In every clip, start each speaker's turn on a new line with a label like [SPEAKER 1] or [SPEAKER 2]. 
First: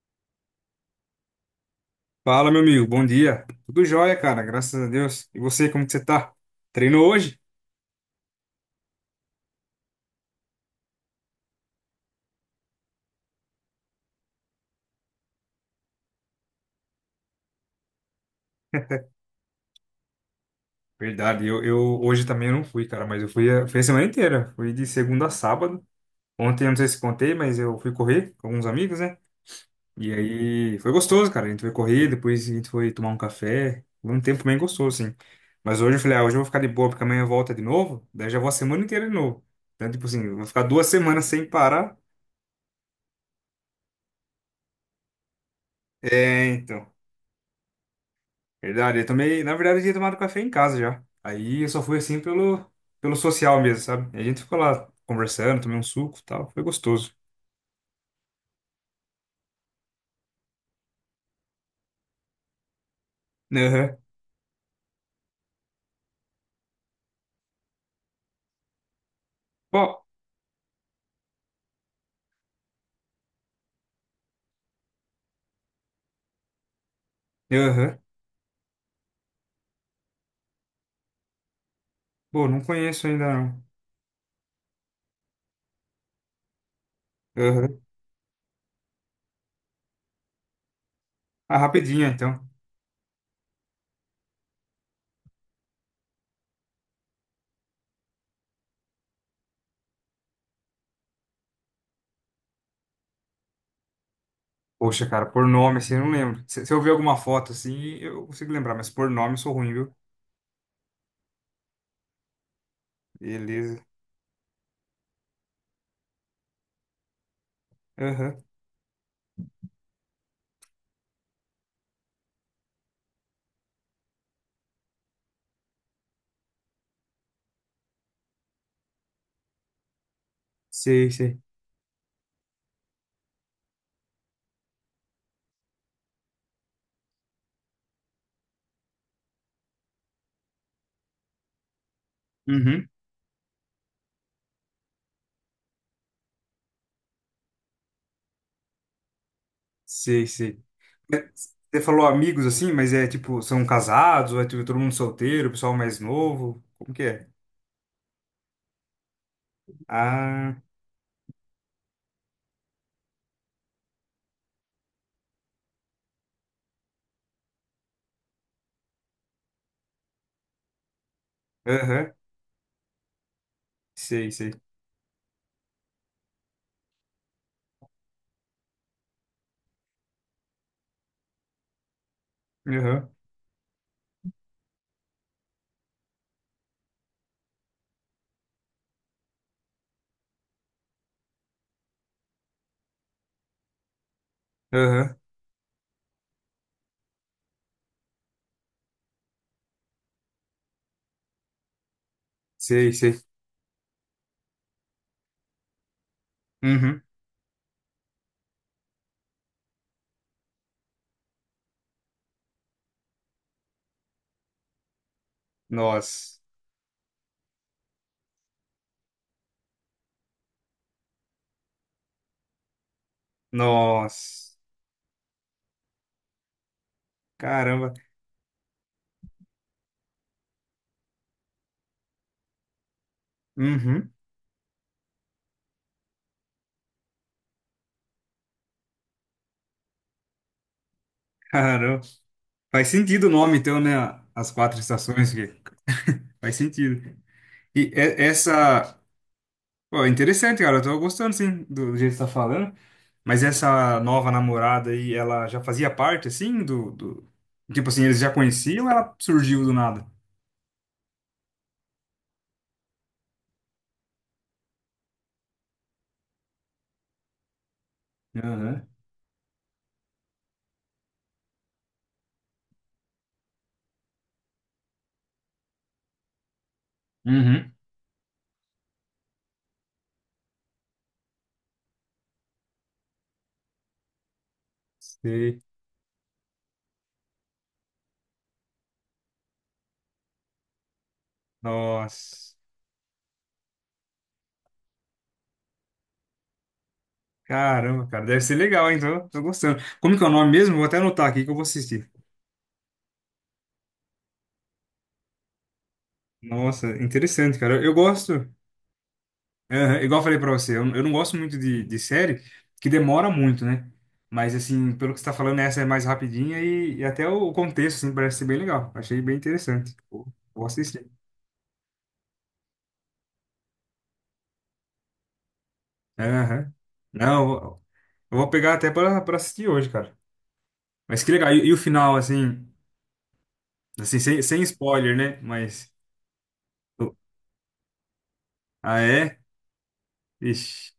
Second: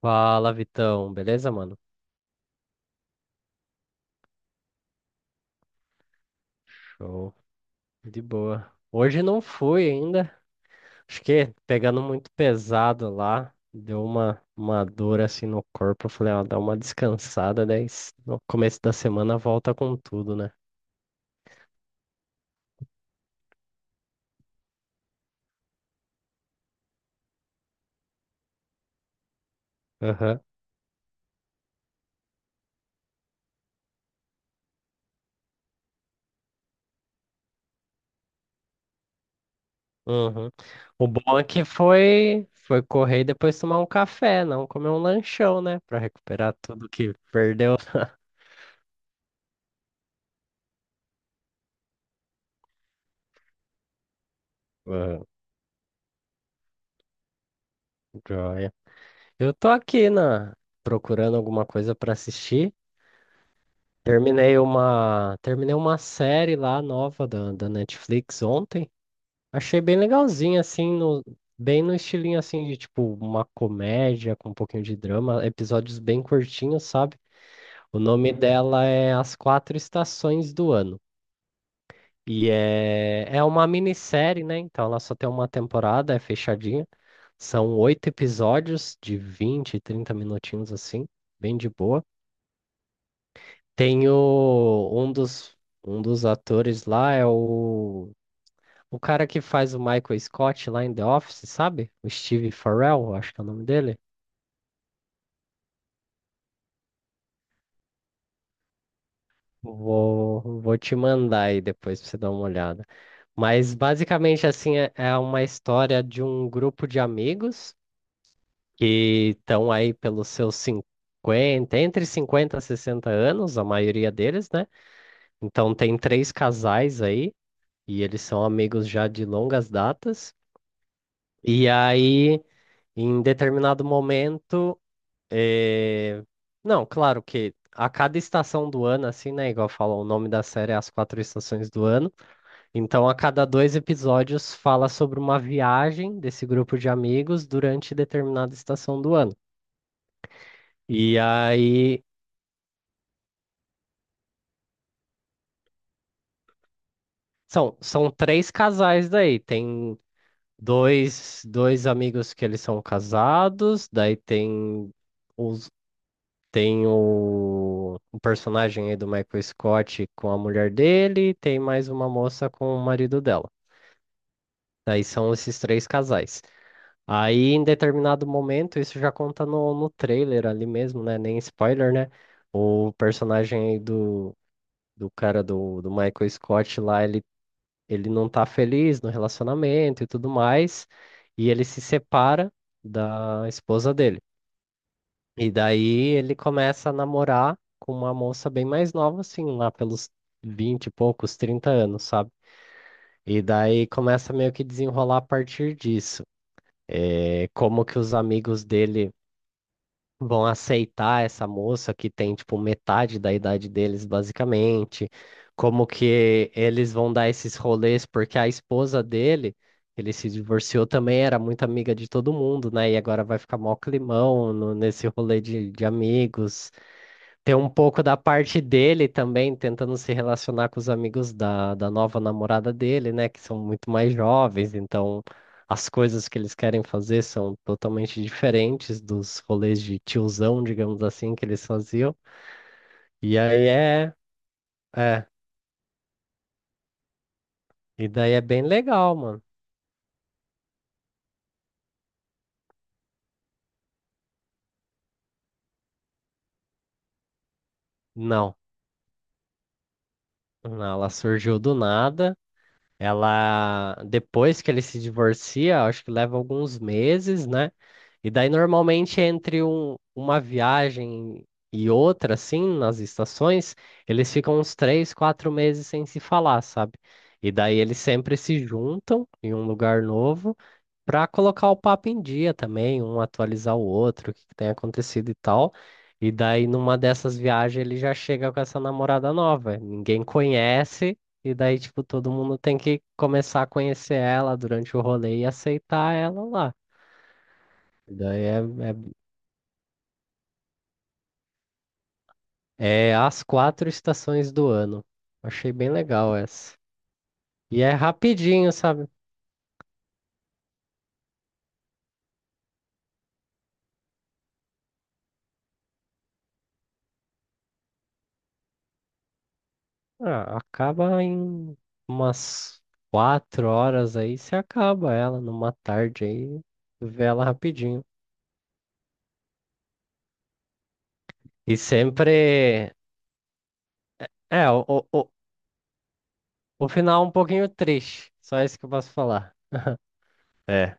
[SPEAKER 1] Fala, Vitão. Beleza, mano?
[SPEAKER 2] Fala, meu amigo, bom dia. Tudo jóia, cara, graças a Deus. E você, como que você tá? Treinou
[SPEAKER 1] Show.
[SPEAKER 2] hoje?
[SPEAKER 1] De boa. Hoje não fui ainda. Acho que pegando muito pesado lá. Deu uma dor assim no corpo. Eu Falei, ó, dá uma descansada. Daí no começo da semana volta com tudo, né?
[SPEAKER 2] Verdade, eu hoje também eu não fui, cara, mas fui a semana inteira. Fui de segunda a sábado. Ontem, eu não sei se contei, mas eu fui correr com alguns amigos, né? E
[SPEAKER 1] Aham.
[SPEAKER 2] aí foi gostoso, cara. A gente foi correr, depois a gente foi tomar um café. Foi um tempo bem gostoso, assim. Mas hoje eu falei, ah, hoje eu vou ficar de boa, porque amanhã volta de novo. Daí já vou a semana inteira de novo. Então, tipo assim, eu vou
[SPEAKER 1] Uhum.
[SPEAKER 2] ficar duas
[SPEAKER 1] O
[SPEAKER 2] semanas
[SPEAKER 1] bom é
[SPEAKER 2] sem
[SPEAKER 1] que
[SPEAKER 2] parar.
[SPEAKER 1] foi correr e depois tomar um café, não comer um lanchão, né? Pra
[SPEAKER 2] É,
[SPEAKER 1] recuperar tudo
[SPEAKER 2] então.
[SPEAKER 1] que perdeu.
[SPEAKER 2] Verdade, eu tomei. Na verdade, eu tinha tomado café em casa já. Aí eu só fui assim pelo social mesmo, sabe? A gente ficou lá
[SPEAKER 1] Aham,
[SPEAKER 2] conversando, tomei um suco e tal. Foi gostoso.
[SPEAKER 1] joia. Eu tô procurando alguma coisa pra assistir.
[SPEAKER 2] Aham.
[SPEAKER 1] Terminei uma série lá nova da Netflix ontem. Achei bem
[SPEAKER 2] Bom,
[SPEAKER 1] legalzinha, bem no estilinho assim de tipo uma comédia com um pouquinho de drama, episódios bem curtinhos, sabe?
[SPEAKER 2] aham.
[SPEAKER 1] O nome dela é As Quatro Estações do Ano.
[SPEAKER 2] Pô, não conheço ainda
[SPEAKER 1] É
[SPEAKER 2] não.
[SPEAKER 1] uma minissérie, né? Então ela só tem uma temporada, é fechadinha. São
[SPEAKER 2] Aham.
[SPEAKER 1] oito episódios de 20, 30 minutinhos assim, bem
[SPEAKER 2] Ah,
[SPEAKER 1] de
[SPEAKER 2] rapidinho
[SPEAKER 1] boa.
[SPEAKER 2] então.
[SPEAKER 1] Tem o, um dos atores lá o cara que faz o Michael Scott lá em The Office, sabe? O Steve Farrell, acho que é o nome dele.
[SPEAKER 2] Poxa, cara, por nome assim, eu não lembro. Se eu ver alguma foto assim, eu consigo lembrar, mas por nome eu sou ruim, viu?
[SPEAKER 1] Vou te mandar aí depois pra você dar uma olhada. Mas
[SPEAKER 2] Beleza.
[SPEAKER 1] basicamente assim é uma história de um grupo de amigos
[SPEAKER 2] Aham.
[SPEAKER 1] que estão aí pelos seus cinquenta, entre 50 e 60 anos, a maioria deles, né? Então tem três casais aí e eles são amigos já de longas datas.
[SPEAKER 2] Sei, sei.
[SPEAKER 1] E aí, em determinado momento, eh, não, claro que a cada estação do ano, assim, né? Igual falam, o nome da série é As Quatro Estações do Ano.
[SPEAKER 2] Uhum.
[SPEAKER 1] Então, a cada dois episódios fala sobre uma viagem desse grupo de amigos durante determinada estação do ano.
[SPEAKER 2] Sei, sei.
[SPEAKER 1] E
[SPEAKER 2] Mas Você
[SPEAKER 1] aí,
[SPEAKER 2] falou amigos assim, mas é tipo, são casados, ou é tipo, todo mundo solteiro, pessoal mais novo? Como que é?
[SPEAKER 1] são três casais daí. Tem
[SPEAKER 2] Ah,
[SPEAKER 1] dois amigos que eles são casados, daí tem os. Tem o personagem aí do Michael Scott com a mulher dele, tem mais uma
[SPEAKER 2] aham,
[SPEAKER 1] moça com o marido dela.
[SPEAKER 2] sei, sei.
[SPEAKER 1] Daí são esses três casais. Aí, em determinado momento, isso já conta no trailer ali mesmo, né? Nem spoiler, né? O
[SPEAKER 2] Aham,
[SPEAKER 1] personagem aí do, do cara do Michael Scott lá, ele não tá feliz no relacionamento e tudo mais, e ele se separa da esposa dele.
[SPEAKER 2] aham,
[SPEAKER 1] E daí ele começa a namorar com uma moça bem mais nova, assim, lá pelos 20 e poucos, 30 anos, sabe?
[SPEAKER 2] sei, sei.
[SPEAKER 1] E daí começa meio que desenrolar a partir disso.
[SPEAKER 2] Uhum.
[SPEAKER 1] É, como que os amigos dele vão aceitar essa moça que tem, tipo, metade da idade deles, basicamente. Como
[SPEAKER 2] Nossa,
[SPEAKER 1] que eles vão dar esses rolês, porque a esposa dele, ele se divorciou também, era muito amiga de todo mundo, né? E agora vai ficar mó climão
[SPEAKER 2] nossa,
[SPEAKER 1] nesse rolê de amigos. Tem um
[SPEAKER 2] caramba.
[SPEAKER 1] pouco da parte dele também, tentando se relacionar com os amigos da nova namorada dele, né? Que são muito
[SPEAKER 2] Uhum,
[SPEAKER 1] mais jovens, então as coisas que eles querem fazer são totalmente diferentes dos rolês de tiozão, digamos assim, que eles
[SPEAKER 2] caramba.
[SPEAKER 1] faziam.
[SPEAKER 2] Faz sentido o
[SPEAKER 1] E
[SPEAKER 2] nome,
[SPEAKER 1] aí
[SPEAKER 2] então, né?
[SPEAKER 1] é,
[SPEAKER 2] As quatro
[SPEAKER 1] é,
[SPEAKER 2] estações que faz sentido. E
[SPEAKER 1] e
[SPEAKER 2] é-
[SPEAKER 1] daí é bem
[SPEAKER 2] essa,
[SPEAKER 1] legal, mano.
[SPEAKER 2] pô, é interessante, cara. Eu tô gostando, sim, do jeito que você tá falando. Mas essa nova namorada aí, ela já fazia parte, assim, do... Tipo assim, eles já
[SPEAKER 1] Não,
[SPEAKER 2] conheciam ou ela surgiu do nada?
[SPEAKER 1] não, ela surgiu do nada. Ela, depois que ele se divorcia, acho que leva alguns meses, né? E daí,
[SPEAKER 2] Aham.
[SPEAKER 1] normalmente, entre uma viagem e outra, assim, nas estações, eles ficam uns três, quatro meses sem se falar, sabe? E
[SPEAKER 2] Uhum.
[SPEAKER 1] daí eles sempre se juntam em um lugar novo para colocar o papo em dia também, um atualizar o outro, o que que tem acontecido e
[SPEAKER 2] Sei.
[SPEAKER 1] tal. E daí, numa dessas viagens, ele já chega com essa namorada nova. Ninguém conhece, e daí, tipo, todo
[SPEAKER 2] Nossa.
[SPEAKER 1] mundo tem que começar a conhecer ela durante o rolê e aceitar ela lá.
[SPEAKER 2] Caramba, cara. Deve
[SPEAKER 1] Daí
[SPEAKER 2] ser
[SPEAKER 1] é,
[SPEAKER 2] legal, hein?
[SPEAKER 1] é
[SPEAKER 2] Tô, tô gostando. Como que é o nome mesmo? Vou até anotar aqui que eu vou assistir.
[SPEAKER 1] É as quatro estações do ano. Achei bem legal essa.
[SPEAKER 2] Nossa, interessante, cara.
[SPEAKER 1] E é
[SPEAKER 2] Eu gosto...
[SPEAKER 1] rapidinho, sabe?
[SPEAKER 2] Aham, Igual eu falei pra você, eu não gosto muito de série que demora muito, né? Mas, assim, pelo que você tá falando, essa é mais rapidinha e até o contexto, assim, parece ser bem legal. Achei bem interessante.
[SPEAKER 1] Ah,
[SPEAKER 2] Vou assistir.
[SPEAKER 1] acaba em umas quatro horas aí, você acaba ela numa tarde aí,
[SPEAKER 2] Aham.
[SPEAKER 1] vê
[SPEAKER 2] Não,
[SPEAKER 1] ela rapidinho.
[SPEAKER 2] eu vou pegar até pra, pra assistir hoje, cara. Mas que legal. E
[SPEAKER 1] E
[SPEAKER 2] o final, assim,
[SPEAKER 1] sempre.
[SPEAKER 2] assim, sem, sem
[SPEAKER 1] É, o, o,
[SPEAKER 2] spoiler,
[SPEAKER 1] o,
[SPEAKER 2] né? Mas.
[SPEAKER 1] o final é um pouquinho triste. Só isso que eu
[SPEAKER 2] Ah,
[SPEAKER 1] posso
[SPEAKER 2] é?
[SPEAKER 1] falar.
[SPEAKER 2] Ixi.
[SPEAKER 1] É,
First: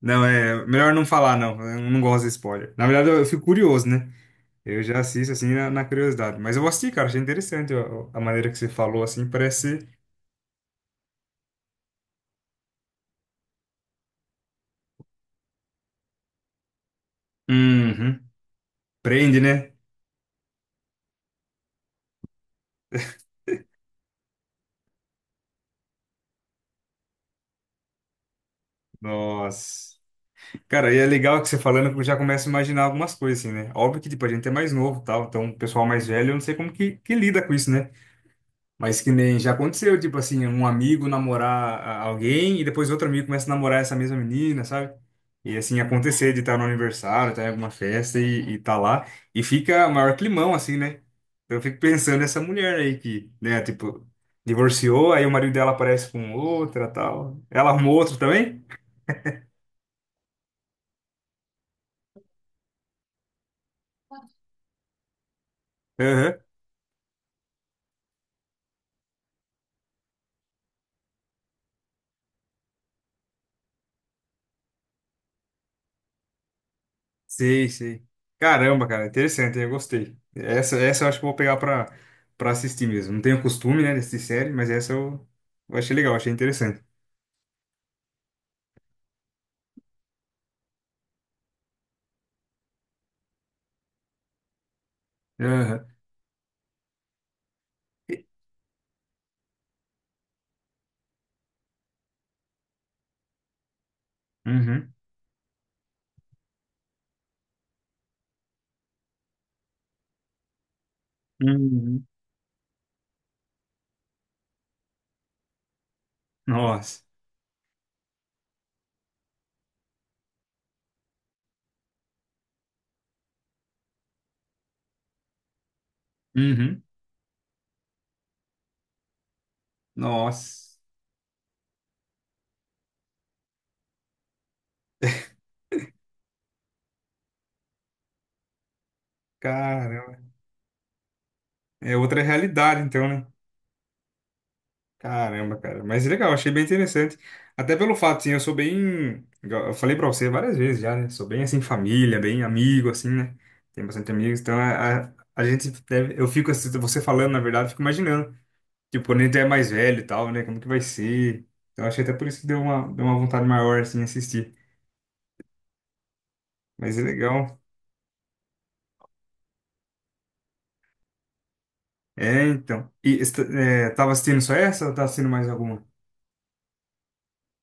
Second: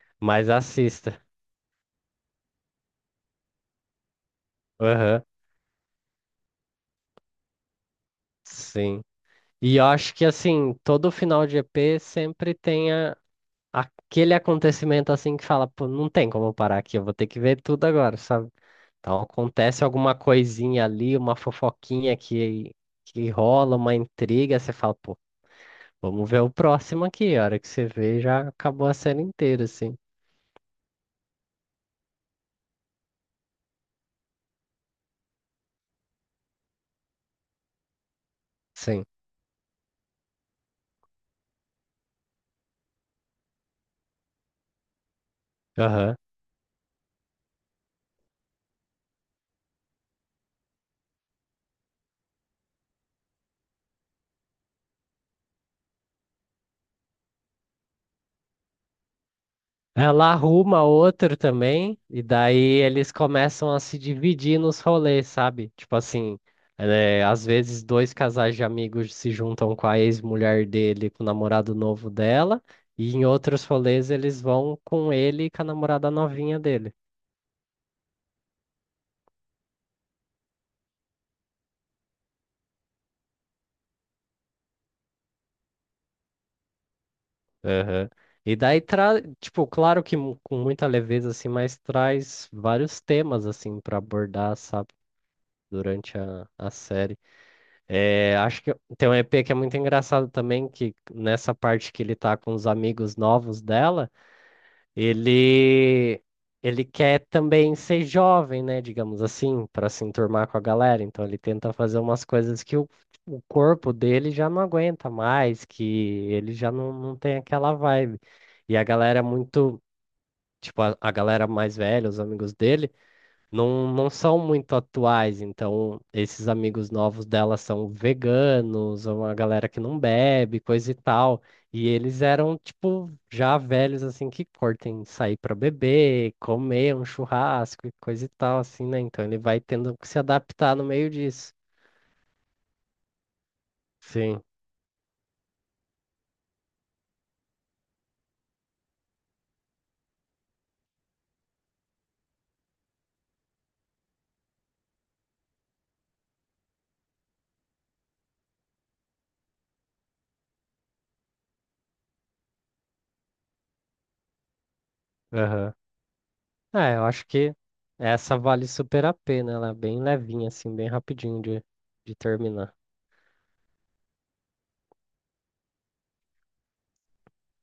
[SPEAKER 2] Não,
[SPEAKER 1] mas
[SPEAKER 2] é. Melhor não
[SPEAKER 1] assista.
[SPEAKER 2] falar, não. Eu não gosto de spoiler. Na verdade, eu fico curioso, né? Eu já
[SPEAKER 1] Aham,
[SPEAKER 2] assisto, assim, na, na curiosidade. Mas eu vou assistir, cara. Achei interessante a maneira que você
[SPEAKER 1] sim.
[SPEAKER 2] falou, assim.
[SPEAKER 1] E
[SPEAKER 2] Parece.
[SPEAKER 1] eu acho que assim, todo final de EP sempre tem aquele acontecimento assim que fala, pô, não tem como eu parar aqui, eu vou ter que ver tudo agora,
[SPEAKER 2] Uhum.
[SPEAKER 1] sabe? Então
[SPEAKER 2] Prende, né?
[SPEAKER 1] acontece alguma coisinha ali, uma fofoquinha que rola, uma intriga, você fala, pô, vamos ver o próximo aqui. A hora que você vê, já acabou a série inteira,
[SPEAKER 2] Nossa.
[SPEAKER 1] assim.
[SPEAKER 2] Cara, e é legal que você falando que eu já começo a imaginar algumas coisas, assim, né? Óbvio que, tipo, a gente é mais novo, e tal, então o pessoal mais velho, eu não sei que lida com isso, né? Mas
[SPEAKER 1] Sim.
[SPEAKER 2] que nem já aconteceu, tipo assim, um amigo namorar a- alguém e depois outro amigo começa a namorar essa mesma menina, sabe? E assim,
[SPEAKER 1] Aham.
[SPEAKER 2] acontecer de estar no aniversário, estar em alguma festa e tá lá, e fica maior climão, assim, né? Então eu fico pensando nessa mulher aí que, né, tipo, divorciou, aí o marido dela aparece com outra, tal. Ela arrumou outro também?
[SPEAKER 1] Ela arruma outro também, e daí eles começam a se dividir nos rolês, sabe? Tipo
[SPEAKER 2] Aham.
[SPEAKER 1] assim, é, às vezes dois casais de amigos se juntam com a ex-mulher dele, com o namorado novo dela, e em outros rolês eles vão com ele e com a namorada novinha dele.
[SPEAKER 2] Sei, sei. Caramba, cara, interessante, eu gostei. Essa eu acho que eu vou pegar pra, pra assistir mesmo. Não tenho costume, né, de assistir série, mas eu achei legal, achei interessante.
[SPEAKER 1] Aham. E daí traz, tipo, claro que com muita leveza, assim, mas traz vários temas, assim, pra abordar, sabe?
[SPEAKER 2] Aham.
[SPEAKER 1] Durante a série.
[SPEAKER 2] E-
[SPEAKER 1] É, acho que tem um EP que é muito engraçado também, que nessa parte que ele tá com os amigos novos dela,
[SPEAKER 2] uhum.
[SPEAKER 1] ele ele quer também ser jovem, né, digamos assim, para se enturmar com a galera. Então ele tenta fazer
[SPEAKER 2] Uhum.
[SPEAKER 1] umas coisas que o corpo dele já não aguenta mais, que ele já
[SPEAKER 2] Nossa.
[SPEAKER 1] não tem aquela vibe. E a galera é muito, tipo, a galera mais velha, os amigos dele não são muito atuais, então esses
[SPEAKER 2] Uhum.
[SPEAKER 1] amigos novos dela são veganos, ou uma galera que não bebe,
[SPEAKER 2] Nossa.
[SPEAKER 1] coisa e tal. E eles eram, tipo, já velhos, assim, que curtem sair pra beber, comer um churrasco e coisa e tal, assim, né? Então ele vai tendo que
[SPEAKER 2] Caramba.
[SPEAKER 1] se adaptar no meio disso.
[SPEAKER 2] É outra realidade, então, né?
[SPEAKER 1] Sim,
[SPEAKER 2] Caramba, cara. Mas legal, achei bem interessante. Até pelo fato, assim, eu sou bem. Igual Eu falei pra você várias vezes já, né? Sou bem, assim, família, bem amigo, assim, né? Tenho bastante amigos. Então, a gente deve. Eu fico, assim, você falando, na verdade, eu fico imaginando. Tipo, quando a gente é mais velho e tal, né? Como que vai ser? Então, achei até por isso que deu uma vontade maior, assim, assistir.
[SPEAKER 1] aham. É,
[SPEAKER 2] Mas é
[SPEAKER 1] eu acho que
[SPEAKER 2] legal.
[SPEAKER 1] essa vale super a pena, ela é bem levinha, assim, bem rapidinho de
[SPEAKER 2] É,
[SPEAKER 1] terminar.
[SPEAKER 2] então. E esta- é, tava assistindo só essa ou tá assistindo mais alguma?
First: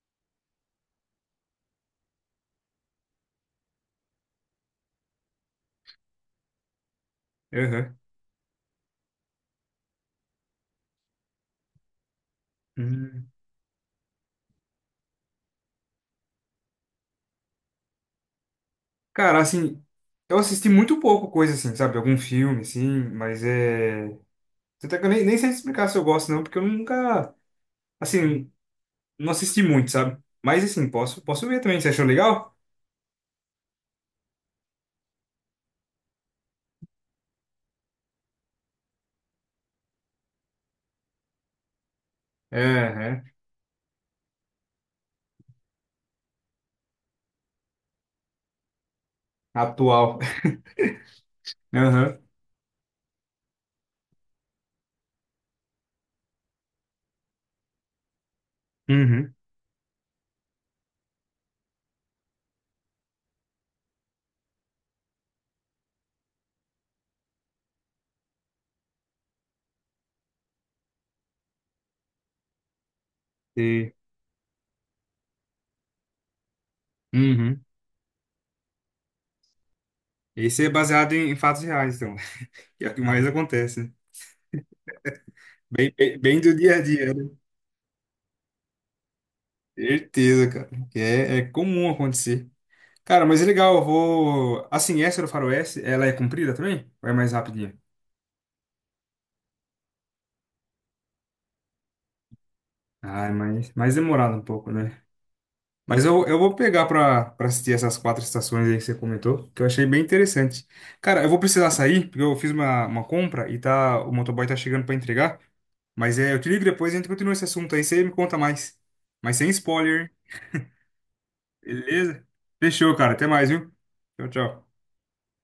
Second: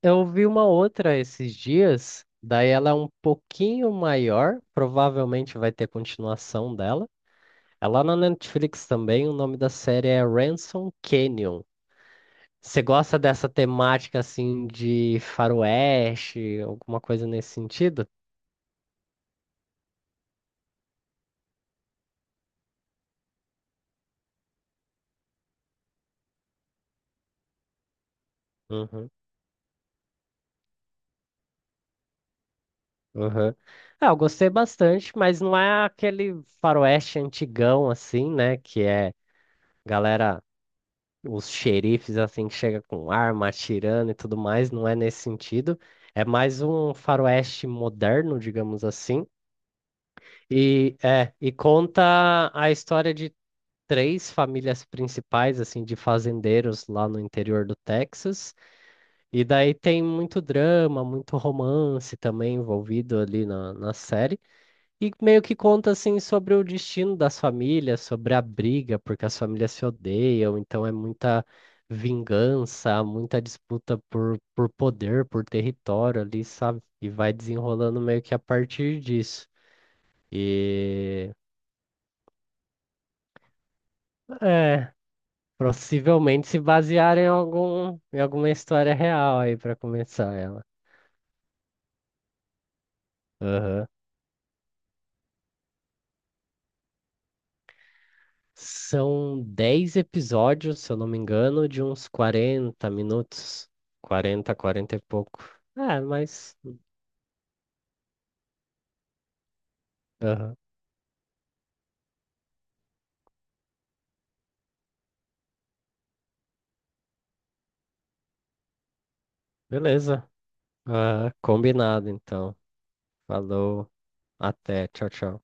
[SPEAKER 1] Eu ouvi uma outra esses dias, daí ela é um pouquinho maior, provavelmente vai ter continuação dela.
[SPEAKER 2] Aham.
[SPEAKER 1] Ela na Netflix também, o nome da série é Ransom Canyon. Você gosta
[SPEAKER 2] Hum.
[SPEAKER 1] dessa temática assim de faroeste, alguma coisa nesse sentido?
[SPEAKER 2] Cara, assim, eu assisti muito pouco coisa assim, sabe? Algum filme, assim, mas é. Até que eu nem sei explicar se eu gosto, não, porque eu nunca, assim,
[SPEAKER 1] Uhum,
[SPEAKER 2] não assisti muito, sabe? Mas assim, posso ver também. Você achou legal?
[SPEAKER 1] uhum. Ah, eu gostei bastante, mas não é aquele faroeste antigão assim, né, que é galera, os xerifes assim que
[SPEAKER 2] É,
[SPEAKER 1] chega com
[SPEAKER 2] é.
[SPEAKER 1] arma atirando e tudo mais, não é nesse sentido. É mais um faroeste moderno, digamos assim.
[SPEAKER 2] Atual.
[SPEAKER 1] E é, e
[SPEAKER 2] Aham.
[SPEAKER 1] conta a história de três famílias principais assim de fazendeiros lá no interior do Texas.
[SPEAKER 2] Uhum.
[SPEAKER 1] E daí tem muito drama, muito romance também envolvido ali na série. E meio que conta assim sobre o destino das famílias, sobre a briga, porque as famílias se odeiam, então é muita vingança, muita
[SPEAKER 2] E,
[SPEAKER 1] disputa por poder, por território ali, sabe? E vai
[SPEAKER 2] uhum.
[SPEAKER 1] desenrolando meio que a partir disso.
[SPEAKER 2] Esse é baseado
[SPEAKER 1] E
[SPEAKER 2] em fatos reais, então. Que é o que mais acontece, né?
[SPEAKER 1] é,
[SPEAKER 2] Bem, bem bem
[SPEAKER 1] possivelmente
[SPEAKER 2] do
[SPEAKER 1] se
[SPEAKER 2] dia a dia,
[SPEAKER 1] basear em
[SPEAKER 2] né?
[SPEAKER 1] algum, em alguma história real aí para começar
[SPEAKER 2] Certeza,
[SPEAKER 1] ela.
[SPEAKER 2] cara. Que é comum acontecer. Cara, mas é legal, eu
[SPEAKER 1] Aham.
[SPEAKER 2] vou. Assim, essa do Faroeste, ela é comprida também? Ou é mais rapidinha?
[SPEAKER 1] São 10 episódios, se eu não me engano, de uns 40
[SPEAKER 2] Ai,
[SPEAKER 1] minutos.
[SPEAKER 2] mas mais demorado um
[SPEAKER 1] Quarenta,
[SPEAKER 2] pouco,
[SPEAKER 1] 40 e
[SPEAKER 2] né?
[SPEAKER 1] pouco. É,
[SPEAKER 2] Mas eu vou
[SPEAKER 1] mas.
[SPEAKER 2] pegar pra, pra assistir essas quatro estações aí que você comentou, que eu achei bem
[SPEAKER 1] Aham.
[SPEAKER 2] interessante. Cara, eu vou precisar sair, porque eu fiz uma compra e tá, o motoboy tá chegando pra entregar. Mas é, eu te ligo depois e a gente continua esse assunto aí, você me conta mais. Mas sem spoiler,
[SPEAKER 1] Beleza. Ah, combinado,
[SPEAKER 2] beleza?
[SPEAKER 1] então.
[SPEAKER 2] Fechou, cara. Até mais, viu?
[SPEAKER 1] Falou.
[SPEAKER 2] Tchau, tchau.
[SPEAKER 1] Até. Tchau, tchau.